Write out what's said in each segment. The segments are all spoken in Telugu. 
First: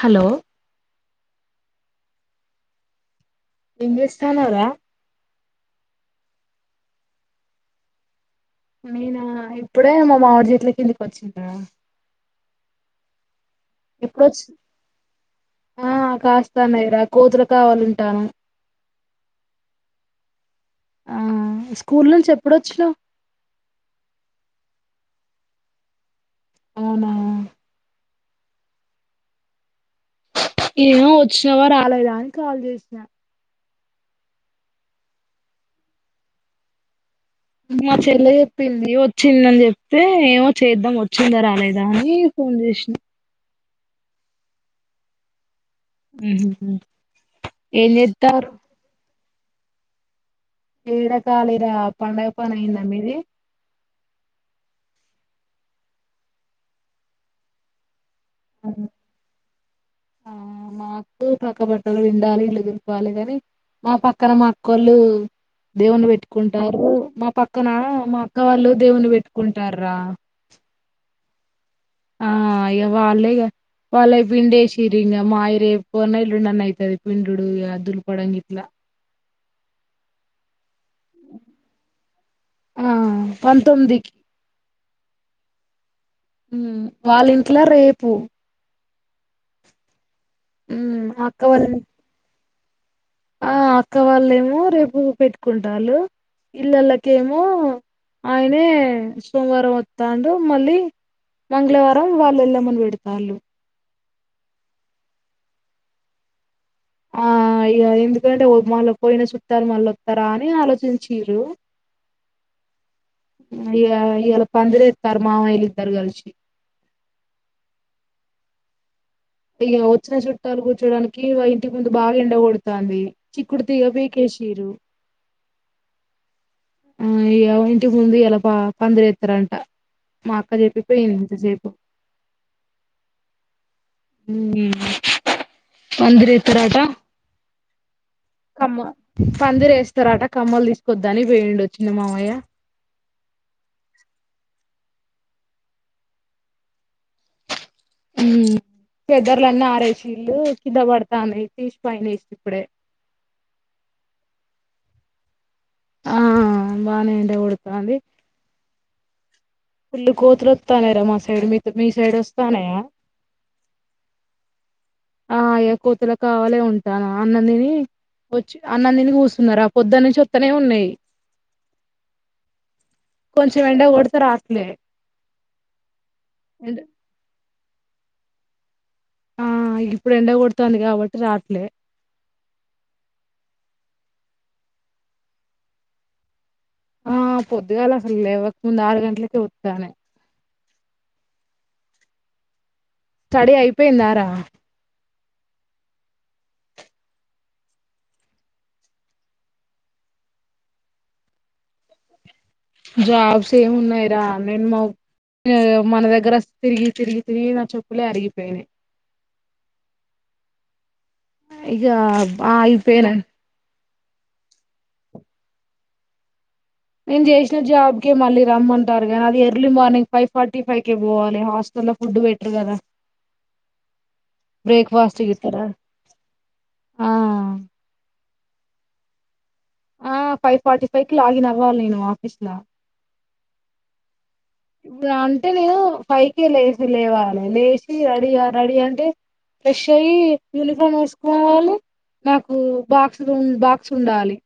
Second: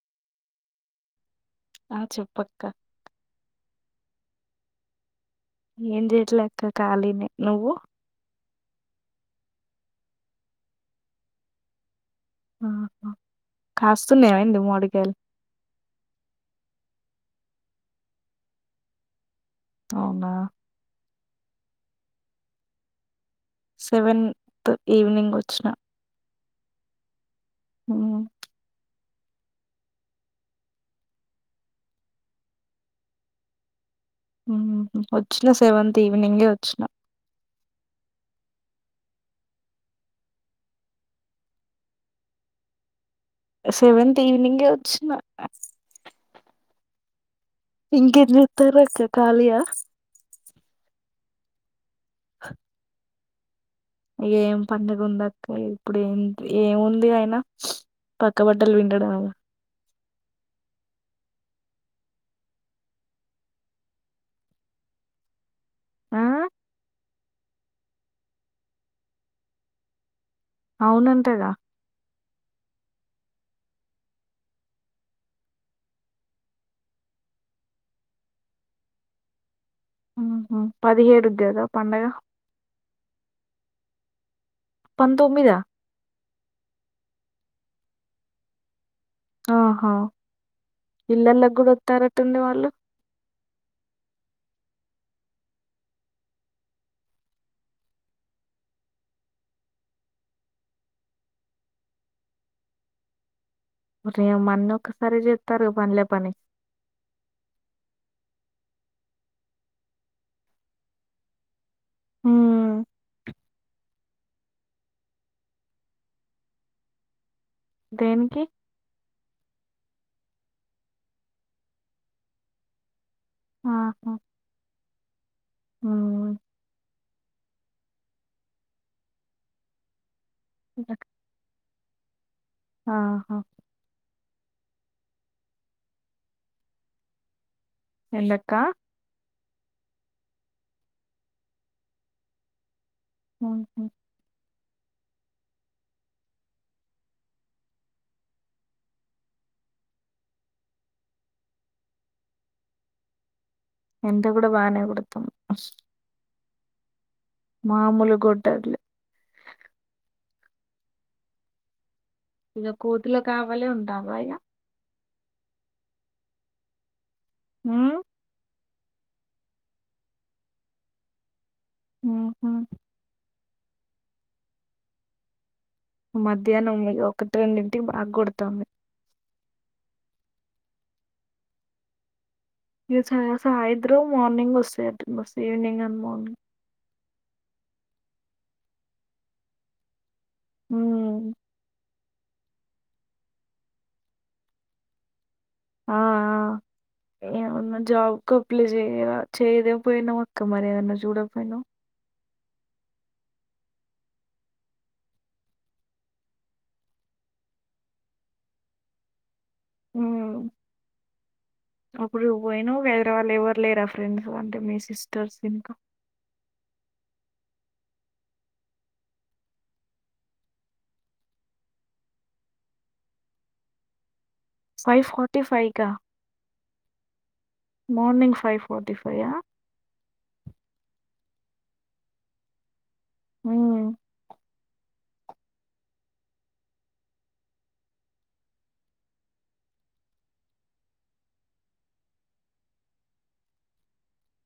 హలో ఆ చెప్పు అక్క ఎం చేస్తాన్నావ్ రా ఏం చేయట్లేె అక్క ఖాళీనే నువ్వు నేనా ఇప్పుడే మా మామిడి చెట్ల కిందికి వచ్చినా రా ఆహా కాస్తున్నాయా ఎప్పుడొచ్చు ఏంది మామిడికాయలు ఆ కాస్తాన్నాయి రా కోతులు కావాలి ఉంటన్న అవునా ఆ స్కూల్ నుంచి ఎప్పుడొచ్చునావు సెవెన్త్ ఈవినింగ్ వచ్చిన అవునా ఉమ్ ఏమో వచ్చినవా రాలేదా అని కాల్ చేసినా ఉహు వచ్చినా సెవెంత్ ఈవనింగే వచ్చినా మా చెల్ల చెప్పింది వచ్చిందని చెప్తే ఏమో చేద్దాం వచ్చిందా రాలేదా అని ఫోన్ చేసిన సెవెంత్ ఈవినింగ్ ఏ వచ్చిన మ్మ్ మ్ హు ఇంకేం చెత్తంలక్క కాలిగా పీరిలా పండగ పని అయిందా మీది ఏం పండగ ఉందక్క ఇప్పుడు ఏం ఏముంది అయినా పక్క ఆ బట్టలు పిండడమైంది ఆ మావి పక్క బట్టలు పిండాలి ఇల్లు దూలపాలి మా పక్కన మా అక్కోళ్ళు దేవున్ని ఆ పెట్టుకుంటారు మా పక్కన మా అక్క వాళ్ళు దేవున్ని పెట్టుకుంటున్నారు రా అవునంటగా ఆ ఇగా వాల్లేగా వాళ్ళయ్ పిండేసింరిగా రింగ మాయి రేపు అన్న ఎల్లుండన్నా అయితది పిండుడు ఇగా దులపడం గిట్లా పదిహేడు కు గదా పండగ ఆ పంతొమ్మిదికి పంతొమ్మిద వాళ్ళింట్ల రేపు ఆహా మ్ అక్క ఇల్లల్లో కి వాళ్ళ వత్తారాట్టు ఉంది వాళ్ళు ఆ అక్క వాళ్ళేమో రేపు పెట్టుకుంటాల్లు ఇల్లలకేమో ఆయనే సోమవారం వత్తాండు మళ్ళీ మంగళవారం వాళ్ళు ఎల్లమ్మ ను పెడుతళ్ళు రెహమాన్న ఒకసారే చెత్తరు పనిల పని ఆ ఎందుకంటే మళ్ళా పోయిన చుట్టాలు మళ్ళ వస్తారా అని ఆలోచించ్చిన్రు ఉమ్ అ ఇగా ఇయలా పందరేస్తాన్రు మామయ్యలు ఇద్దరు కలిసి దేనికి ఇగ వచ్చిన చుట్టాలు కూర్చోడానికి ఇంటి ముందు బాగా ఎండగొడుతంది చిక్కుడు తీగా పికేేసారు మ్మ్ హ్ ఆ ఇగా ఇంటి ముందు ఇయలా పందరి వేస్తారంట మా అక్క ఎండక- చెప్పిపోయింది ఇంతసేపు ఆహా మ్మ్ హ్హ్ పందిరి ఎత్తారట ఎంది అక్క పందిరెస్తారట కమ్మలు తీసుకురావడానికి పోయిండు చిన్న మామయ్య మ్మ్ హ్ మ్మ్ చేద్దర్లాన్ని ఆరేషీల్లు కిందబడుతన్నాయ్ తీసి పైన వేసినా ఇప్పుడే ఎండ కూడా బానే కొడుతుంది ఆ బాగానే వేడి మామూలుగా కొట్టట్లే ఫుల్లు కోతులు వొత్తన్నాయ్ రా మా సైడ్ మీకు ఇగ కోతుల కావాలే ఉంటనవా ఇగా ఆ ఇగ కోతుల కావాలే ఉంటాన అన్నం తిని ఉమ్ వచ్చి అన్నం తిని కూర్చున్న రా పొద్దనుంచి వత్తనే ఉన్నాయి మ్మ్ హ్ కొంచెం ఎండ కొడితే రావట్లే మధ్యాహ్నం ఒకటి రెండింటికి బాగా కొడుతంది ఆ ఇప్పుడు ఎండ కొడుతంది కాబట్టి రాట్లే ఇగ సాయంత్రం మార్నింగ్ వస్తాయండి మస్తు ఈవినింగ్ అండ్ మార్నింగ్ ఆ పొద్దుగాల అసలు లేవకముందు ఆరు గంటలకే వత్తన్నాయ్ ఊ స్టడీ అయిపోయిందా రా ఆ ఆ ఏమన్నా జాబ్ కు అప్లై చేయ చేయద పోయినావు అక్క మరి ఏదన్నా చూడకపోయినావు జాబ్స్ ఏమి ఉన్నాయి రా నేను మా మన దగ్గర తిరిగి తిరిగి తిరిగి నా చప్పులే అరిగిపోయినాయి ఉమ్ ఇక అప్పుడు పోయినవుగా ఆగిపోయినా హైదరాబాదులో ఎవరు లేరా ఫ్రెండ్స్ అంటే మీ సిస్టర్స్ ఇంకా నేను చేసిన జాబ్కే మళ్ళీ రమ్మంటారు కానీ అది early morning five forty five కే పోవాలి హాస్టల్ లో ఫు డువేటర్ కదా బ్రేక్ ఫైవ్ ఫాస్ట్ కి ఫార్టీ ఇత్తరా ఫైవ్ కా ఆ ఆ మార్నింగ్ ఫైవ్ ఫోర్టీ ఫై ఆ ఆ ఫైవ్ ఫార్టీ ఫైవ్ కి లాగిన్ అవ్వాలి నేను ఆఫీస్ ఊ ఇప్పుడు అంటే నేను ఫైకే లేచి లేవాలి లేచి రెడీ రెడీ అంటే ఫ్రెష్ అయ్యి యూనిఫామ్ వేసుకోవాలి నాకు బాక్స్ బాక్స్ ఉండాలి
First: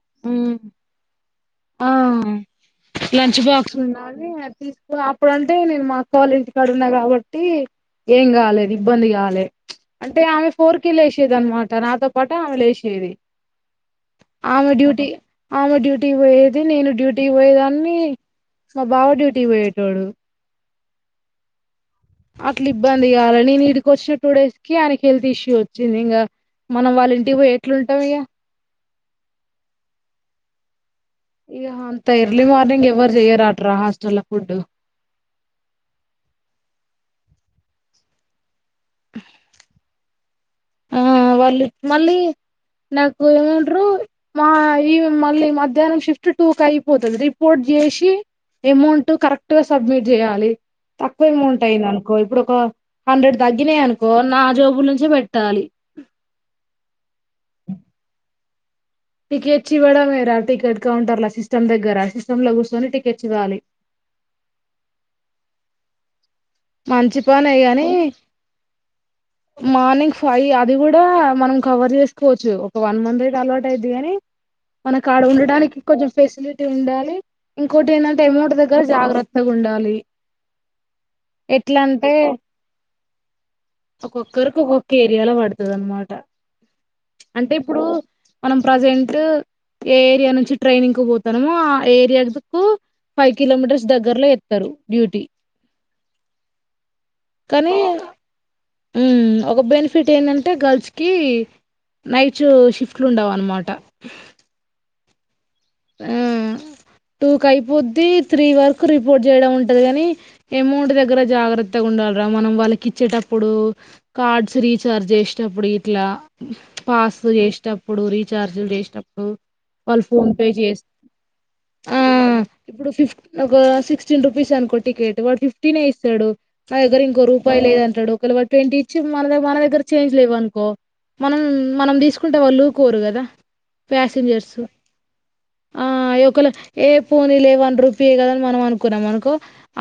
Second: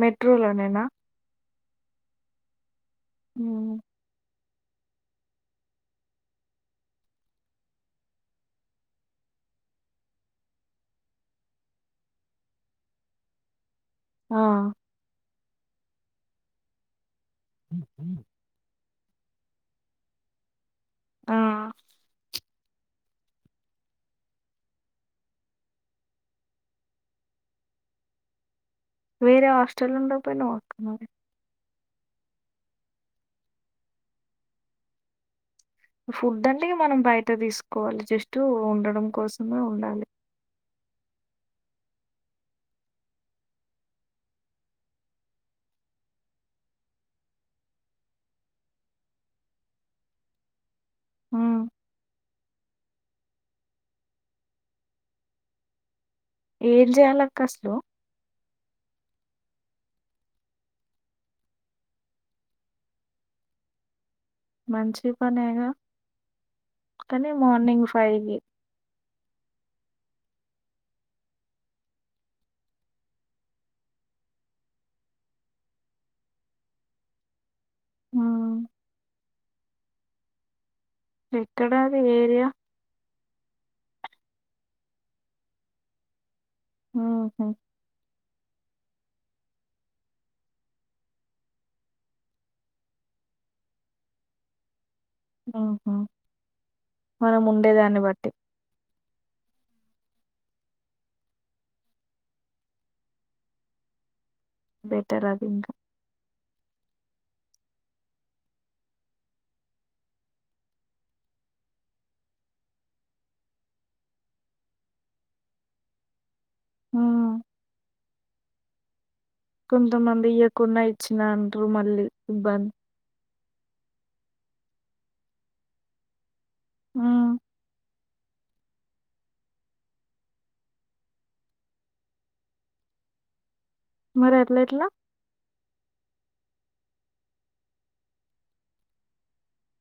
మెట్రోలోనేనా ఆ లంచ్ బాక్స్ ఉమ్, ఉండాలి తీసుకున్న అప్పుడంటే నేను మా అక్క వాళ్ల ఇంటి కాడ ఉన్నా కాబట్టి ఏం కాలేదు ఇబ్బంది కాలే అంటే ఆమె ఫోర్ కే కే లేసేది అన్నమాట నాతో పాటు ఆమె లేసేది ఇది ఆ, ఆమె డ్యూటీ ఆమె డ్యూటీ పోయేది నేను డ్యూటీకి పోయేదాన్ని మా బావ డ్యూటీకి పోయేటోడు ఆ అట్లా ఇబ్బంది కాల నేను ఇడికి వచ్చిన టూ డేస్ కి ఆయనకి హెల్త్ ఇష్యూ వచ్చింది ఇంగ మనం వాళ్ళ ఇంటికి పో ఎట్లుంటాం ఇయ వేరీ హాస్టల్లో ఉండకపోయినవక్కా మరీ ఇ అంత ఎర్లీ మార్నింగ్ ఎవ్వరు చెయ్యరాట్ర హాస్టల్లో ఫుడ్ ఫుడ్ అంటే మనం బయట తీసుకోవాలి జస్ట్ ఉండడం కోసమే ఉండాలి ఆ వాళ్ళు మళ్ళీ నాకు ఏమండరు మా ఈ మళ్ళీ మధ్యాహ్నం షిఫ్ట్ టూకి అయిపోతది రిపోర్ట్ చేసి ఎమౌంట్ కరెక్ట్ గా సబ్మిట్ చేయాలి తక్కువ ఉమ్, అమౌంట్ అయింది అనుకో ఇప్పుడు ఒక హండ్రెడ్ తగ్గినయి అనుకో నా జోబుల నుంచే పెట్ టాలీ ఏం చేయాలక్క అసలు టికెట్స్ ఇవ్వడమే రా టికెట్ కౌంటర్ల సిస్టమ్ దగ్గర సిస్టమ్ లో కూర్చొని టికెట్స్ ఇవ్వాలి మంచి పనేగా మంచి కానీ పనే గాని మార్నింగ్ ఫైవ్కి మార్నింగ్ ఫైవ్ అది కూడా మనం కవర్ చేసుకోవచ్చు ఒక వన్ మంత్ అయితే అలవాటు అయిద్ధి అని మన కాడ ఉండడానికి కొంచెం ఫెసిలిటీ ఉండాలి ఇంకోటి ఏంటంటే అమౌంట్ దగ్గర జాగ్రత్తగా ఉన్ ఉండాలి ఎట్లా ఎక్కడాది అంటే ఏరియా ఒక్కొక్కరికి ఒక్కొక్క ఏరియాలో పడుతది అనమాట అంటే ఇప్పుడు మనం ప్రజెంట్ ఏ ఏరియా నుంచి ట్రైనింగ్ కు పోతానమో ఆ ఏరియాకు ఫైవ్ కిలోమీటర్స్ దగ్గరలో ఎత్తరు ఆహా మనం ఉండేదాన్ని బట్టి ఊమ్ ఒక బెనిఫిట్ ఏంటంటే గర్ల్స్కి నైటు షిఫ్ట్ లు ఉండవన్నమాట బెటర్ అది ఇంక ఊమ్ టూ టూకైపోద్ది త్రీ వరకు రిపోర్ట్ జేయడం ఉంటది గని ఎమౌంట్ దగ్గర జాగ్రత్తగా ఉండాల్ రా మనం వాళ్ళకి ఇచ్చేటప్పుడు కార్డ్స్ రీచార్జ్ జేసేటప్పుడు ఇట్లా పాస్ హ్మ్. చేసేటప్పుడు రీఛార్జ్ లు జేసేటప్పుడు కొంతమంది ఇయ్వకుండా ఇచ్చిన అంటారు మళ్ళీ ఇబ్బంది ఒగ సిక్స్టీన్ రుపీస్ అనుకో టికెట్ వాడు ఫిఫ్టీనే ఇస్తాడు నా దగ్గర ఇంకో హ్మ్. రూపాయి లేదంటడు ఒకవెళ వాడు ట్వంటీ ఇచ్చి మన ద మన దగ్గర చేంజ్ లేవు అనుకో మనం మనం దీసుకుంటే వాళ్ళు ఊకోరు గదా మరి ప్యాసింజర్స్ అట్లెట్లా? ఆ ఆ ఏం ఒక ఏల ఏ పోనీ లే వన్ రూపీయే గద అని మనం అనుకున్నాం అనుకో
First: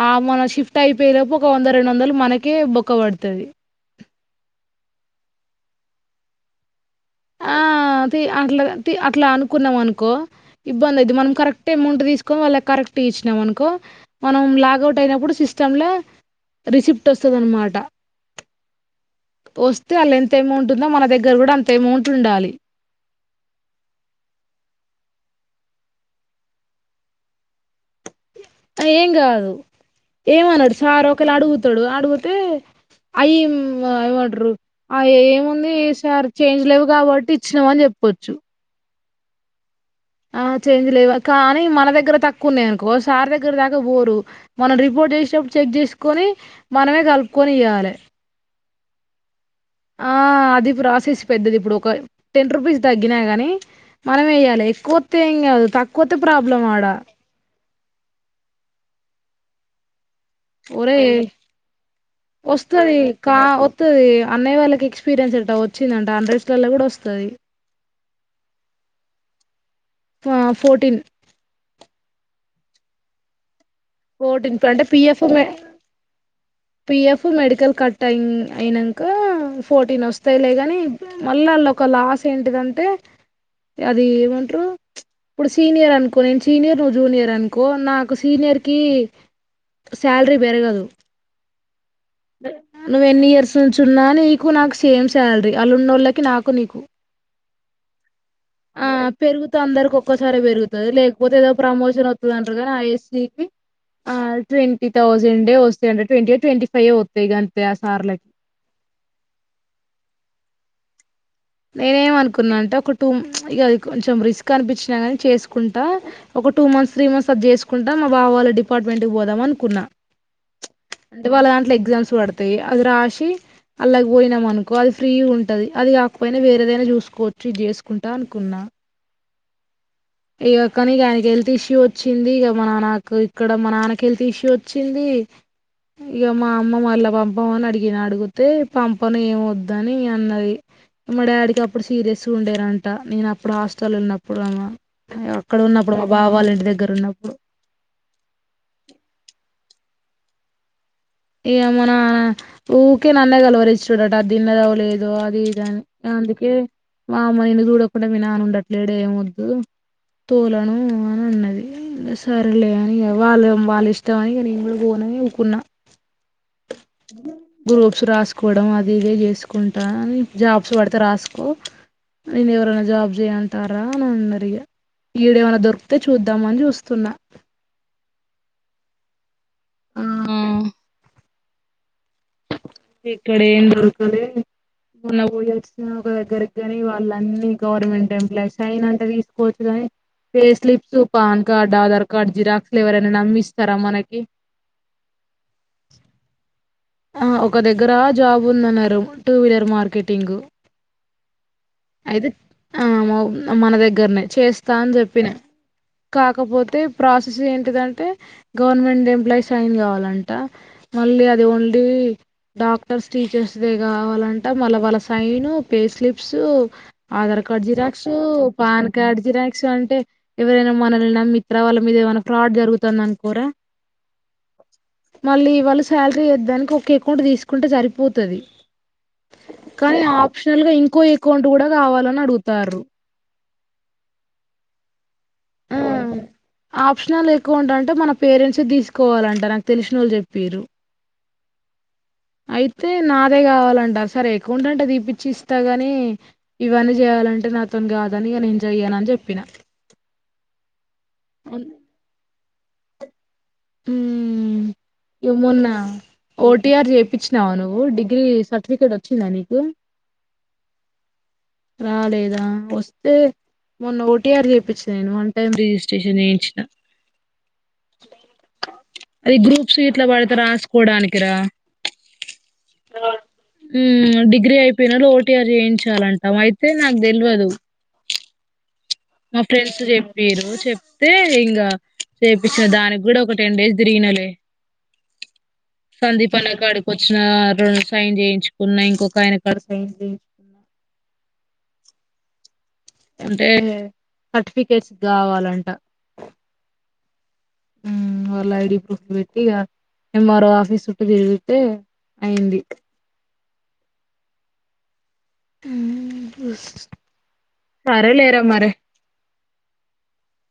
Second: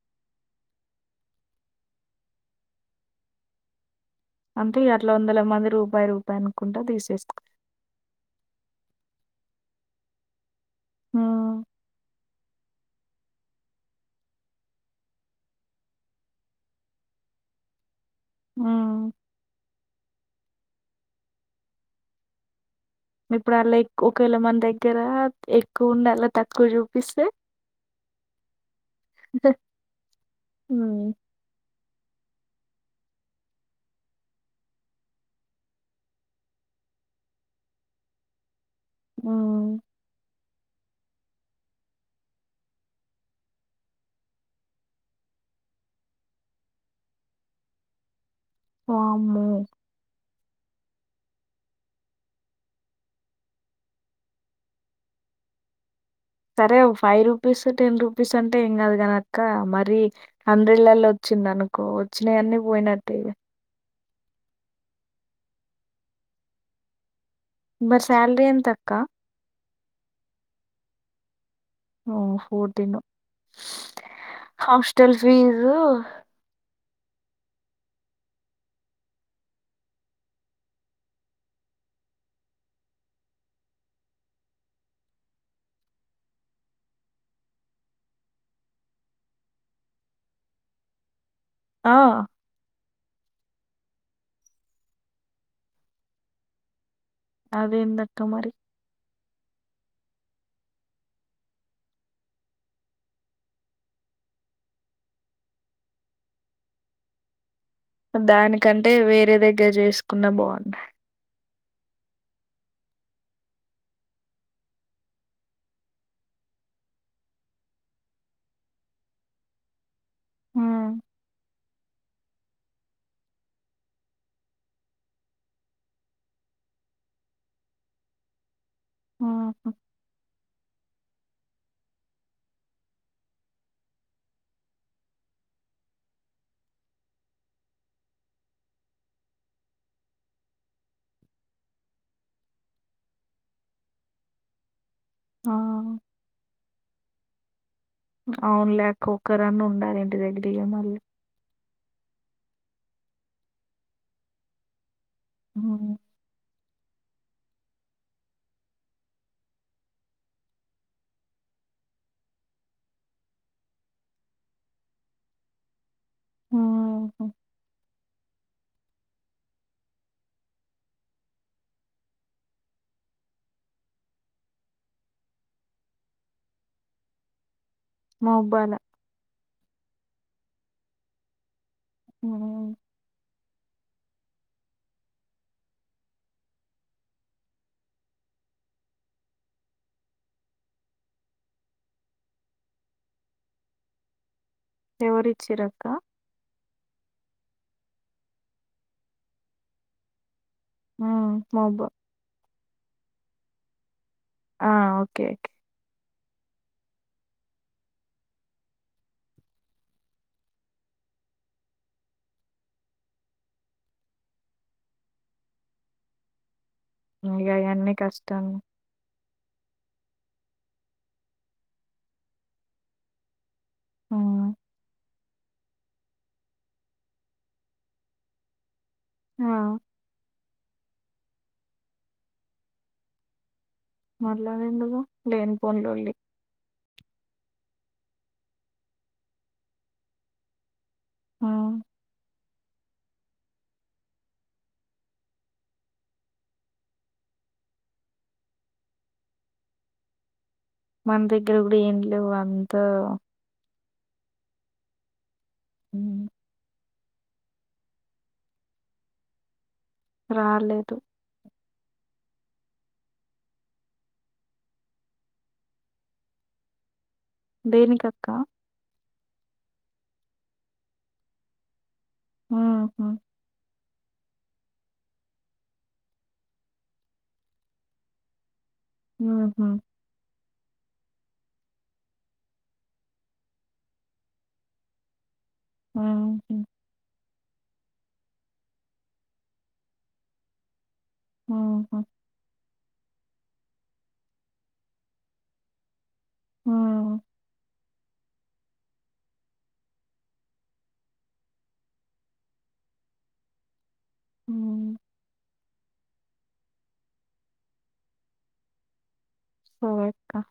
ఆ మనం షిఫ్ట్ అయిపోయెలో ఒగ వంద రెండు వందలు మనకే బొక్క బడతది అంటే ఇగ అట్ల వందల మంది రూపాయ్ రూపాయ్ అనుకుంటా దీస్ ఆ తి అట్లా అట్లా అనుకున్నాం అనుకో ఇబ్బంది అయిద్ది మనం హ్మ్. కరెక్ట్ ఎమౌంట్ తీసుకొ వాళ్ళ కరెక్ట్ గిచ్చినాం అనుకో మనం లాగౌట్ అయినప్పుడు సిస్టమ్ లా రిసిప్ట్ వస్తదనమాట హ్మ్. వస్తే ఆళ్ళ ఎంత ఎమౌంట్ ఉందో మన దగ్గర గుడా అంతే ఎమౌంట్ ఉండాలి ఇప్పుడు ఆళ్ళ గక్ ఒకవేళ మన దగ్గర ఎక్కువ ఉండల్ల తక్కువ జూపిస్తే ఏం గాదు ఏమనడు హ్మ్. సార్ ఒకేళ అడుగుతాడు అడుగుతే అయ్యి మ్ ఎమండ్రం ఆ ఏముంది సార్ చేంజ్ లేవు గాబట్టి ఇచ్చినాము అని జెప్ పొచ్చు మా ఆ చేంజ్ లేవా కానీ మన దగ్గర తక్కువ ఉన్నాయనుకో సార్ దగ్గర దాకా బోరు మనం రిపోర్ట్ జె సెటప్పుడు చెగ్ జేసుకొని మనమే గలుపుకొని ఇయ్యాలె వామ్మో ఆ అది ప్రాసెస్ పెద్దది ఇబ్బుడు ఒక టెన్ రూపీస్ తగ్గినా గాని మనమే ఇయ్యాలె ఎక్కువొత్తే ఏం గాదు తక్ సరే ఓ ఫైవ్ రూపీస్ టెన్ రూపీస్ అంటే ఏం గాదు గాదు గని అక్క మరి హండ్రెళ్లలో ఒరేయ్ వచ్చింది అనుకో వచ్చిన యన్నీ వస్తది పోయినట్టే ఇగ కా వత్తది అన్నయ వాళ్ళకి ఎక్స్పీరియన్స్ అంట వచ్చిందంట హండ్రెడ్స్ లల్లో గుడా వస్తది మరి శాలరీ ఎంత అక్క ఆ ఫోర్టీన్ ఓ ఫోర్టీను ఫోర్టీన్ పె అంటే పిఎఫ్ మే ఫీజు పిఎఫ్ మెడికల్ కట్ అయి అయినంక ఫోర్టీన్ వస్తాయ్ లేగని మళ్ళ లొక లాస్ ఏంటిదంటే అది ఏమంట్రు ఇప్పుడు సీనియర్ అనుకో నేను సీనియర్ నువ్వు జూనియర్ అనుకో నాకు సీనియర్ కి శాల్ రీ బెరగదు ఆ నువ్వ్ ఎన్ని ఇయర్స్ నిల్చున్నా నీకు నాకు సేమ్ శాలరీ అలున్నోళ్ళకి నాకు నీకు అదేందక్క మరి పెరుగుత అందరికి ఒక్కసారి పెరుగతది లేకపోతే ఏదో ప్రమోషన్ వొత్తది అంటారు గానీ ఆ ఎస్టీకి ఆ ట్వంటీ థౌసండే వస్తయట ట్వంటీ యొ ట్వంటీ ఫైవో వత్తయ్ గం దానికంటే వేరే దగ్గర జేసుకున్న బాగుండ నేనేమనుకున్నా అంటే ఒక టూ ఇది కొంచెం రిస్క్ అనిపించినా గాని చేసుకుంటా ఒక ఒక టూ మంత్స్ త్రీ మంత్స్ అది జేసుకుంట మా బావ వాళ్ళ డిపార్ట్మెంట్ కి పోదాం అనుకున్నా ఉమ్, అంటే వాళ్ళ దాంట్లో ఎక్ ఎగ్జామ్స్ పడతాయి. అది రాసి అల్లకు పోయినాం అనుకో అది ఫ్రీ ఉంటాది. అది ఆ పోయినా వేరేదైనా చూసుకోవచ్చు ఇది చేసుకుంటా అనుకున్నా ఆ ఇగ కాని ఇగ ఆయనకి హెల్త్ ఇష్యూ వచ్చింది. ఇగ మా నాన్న ఇక్కడ మా నాన్నకి హెల్త్ ఇష్యూ వచ్చింది. కి ఇగ మా అమ్మ మళ్ళా పబవ్వ ని అడిగిన అడిగితే పంపను ఏం వద్దని అన్నది మా డాడికి అప్పుడు సీరియస్ గ ఉండేనంట నేను అప్పుడు హాస్టల్ ఉన్నప్పుడు అమ్ ఆ అక్కడ ఉన్నప్పుడు మా బావా వల్ల ఇంటి దగ్గర ఉన్నప్పుడు అవునులే అక్క ఒక్కరన్న ఉండాలి ఇంటి దగ్గర ఇగ మళ్ళీ ఇగ మా నాన్న ఊకే నన్నే కల్వరించుడట అది దిన్నదో లేదో దో అది ఇది అని అందుకే మా అమ్మ నిన్ను చూడకుండ మీ నాన్న ఉండట్లేడే ఏం వద్దు తోలను అని అన్నది సరలే అని ఇగ వాళ్ళేం వాళ్ళ ఇష్టం అని నేను గూడా పోన్ అనుకున్నా గ్రూప్స్ రాసుకోవడం అది అది ఇది చేసుకుంటా అని జాబ్స్ పడితే రాసుకో నిన్ను ఎవరన్నా జాబ్ చేయంటారా అని అన్నరిగ ఈడేమైనా దొరికితే చూద్దామని చూస్తున్నా మ పన్ ఆ ఇక్కడేం దొరకలేదు. మొన్న పోయచ్చిన ఒక దగ్గరకి కాని వాళ్ళన్నీ గవర్నమెంట్ ఎంప్లాయిస్ సైన్ అంటే తీసుకోవచ్చు కాని pay slip pan card Aadhaar card జిరాక్స్లు ఎవరైనా నమ్మి ఇస్తారా మనకి ఎవరిచ్చిరక్క ఆ ఒక దగ్గర జాబ్ ఉందన్నారు టూ వీలర్ మార్కెటింగ్ ఆ మబ్ అయితే ఆ మౌ మన దగ్గరనే ఆ చేస్తా అని ఓకే చెప్పిన ఓకే కాకపోతే ప్రాసెస్ ఏంటిదంటే గవర్నమెంట్ ఎంప్లాయి సైన్ కావాలంట మళ్ళ లే అది ఓన్లీ డాక్టర్స్ టీచర్స్ దే కావాలంట మళ్ళ వాళ్ళ సైను పే స్లిప్స్ ఆధార్ ఇగ కార్డు అయన్నీ జిరాక్సు కష్టమే పాన్ కార్డ్ జిరాక్సు అంటే ఎవరైనా మనల్ని నమ్మి ఇత్తర వాళ్ళ మీద ఏమైనా ఫ్రాడ్ జరుగుతుంది అనుకోరా ఆ మళ్ళీ వాళ్ళ శాలరీ ఏద్దానికి ఒక అకౌంట్ తీసుకుంటే సరిపోతది కానీ అక్షల్ గా ఇంకో అకౌంట్ కూడా కావాలని అడుగుతార్రు మాట్లాడేదుకు లేనిపోని ఆ లొళ్ళి ఆప్షనల్ ఏకౌంట్ అంటే మన పేరెంట్స్ తీసుకోవాలంట నాకు తెలిశినోలు చెప్పిరు ఆ అయితే నాదే కావాలంట సరే ఏకౌంట్ అంటే తీపిచ్చి ఇస్తా గాని ఇవన్నీ చేయాల అంటే నాతోని కాదని ఇగ నేను జెయ్యను అని చెప్పిన మన దగ్గర అన్ కూడా ఏం లేవు అంత హమ్ యమున్నా ఓ టి ఆర్ జెప్ ఇచ్చినావా నువ్వు డిగ్రీ సర్టిఫికేట్ వచ్చిందా నీకు రాలేదు రాలేదా వస్తే మొన్న ఓ టీ ఆర్ చేపిచ్చిన నేను వన్ టైమ్ రిజిస్ట్రేషన్ చేయించిన దేనికి అక్క అది గ్రూప్స్ గిట్లా పడితే రాసుకోవడానికిరా ఆహ ఊ డిగ్రీ అయిపోయినోల్లు ఓటీఆర్ చేయించాలంటా అయితే నాకు తెల్వదు మా ఊహు ఫ్రెండ్స్ చెప్పిరు చెప్తే ఇంగ చేపిచ్చిన దానికి కూడా ఒక టెన్ డేస్ తిరిగినలే సందీపన్న హుహు. కాడికి వచ్చినా సైన్ చేయించుకున్నా ఇంకొక ఆయన కార్డు సైన్ చేయించుకున్నా ఓహో అంటే సర్టిఫికేట్స్ కావాలంట ఆ ఉ వాళ్ళ ఐడి ప్రూఫ్ పెట్టి ఇగ ఎంఆర్ఓ ఆఫీస్ చుట్టూ తిరిగితే అయింది ఉ ఉ సరే లేరా మరి సరేక్క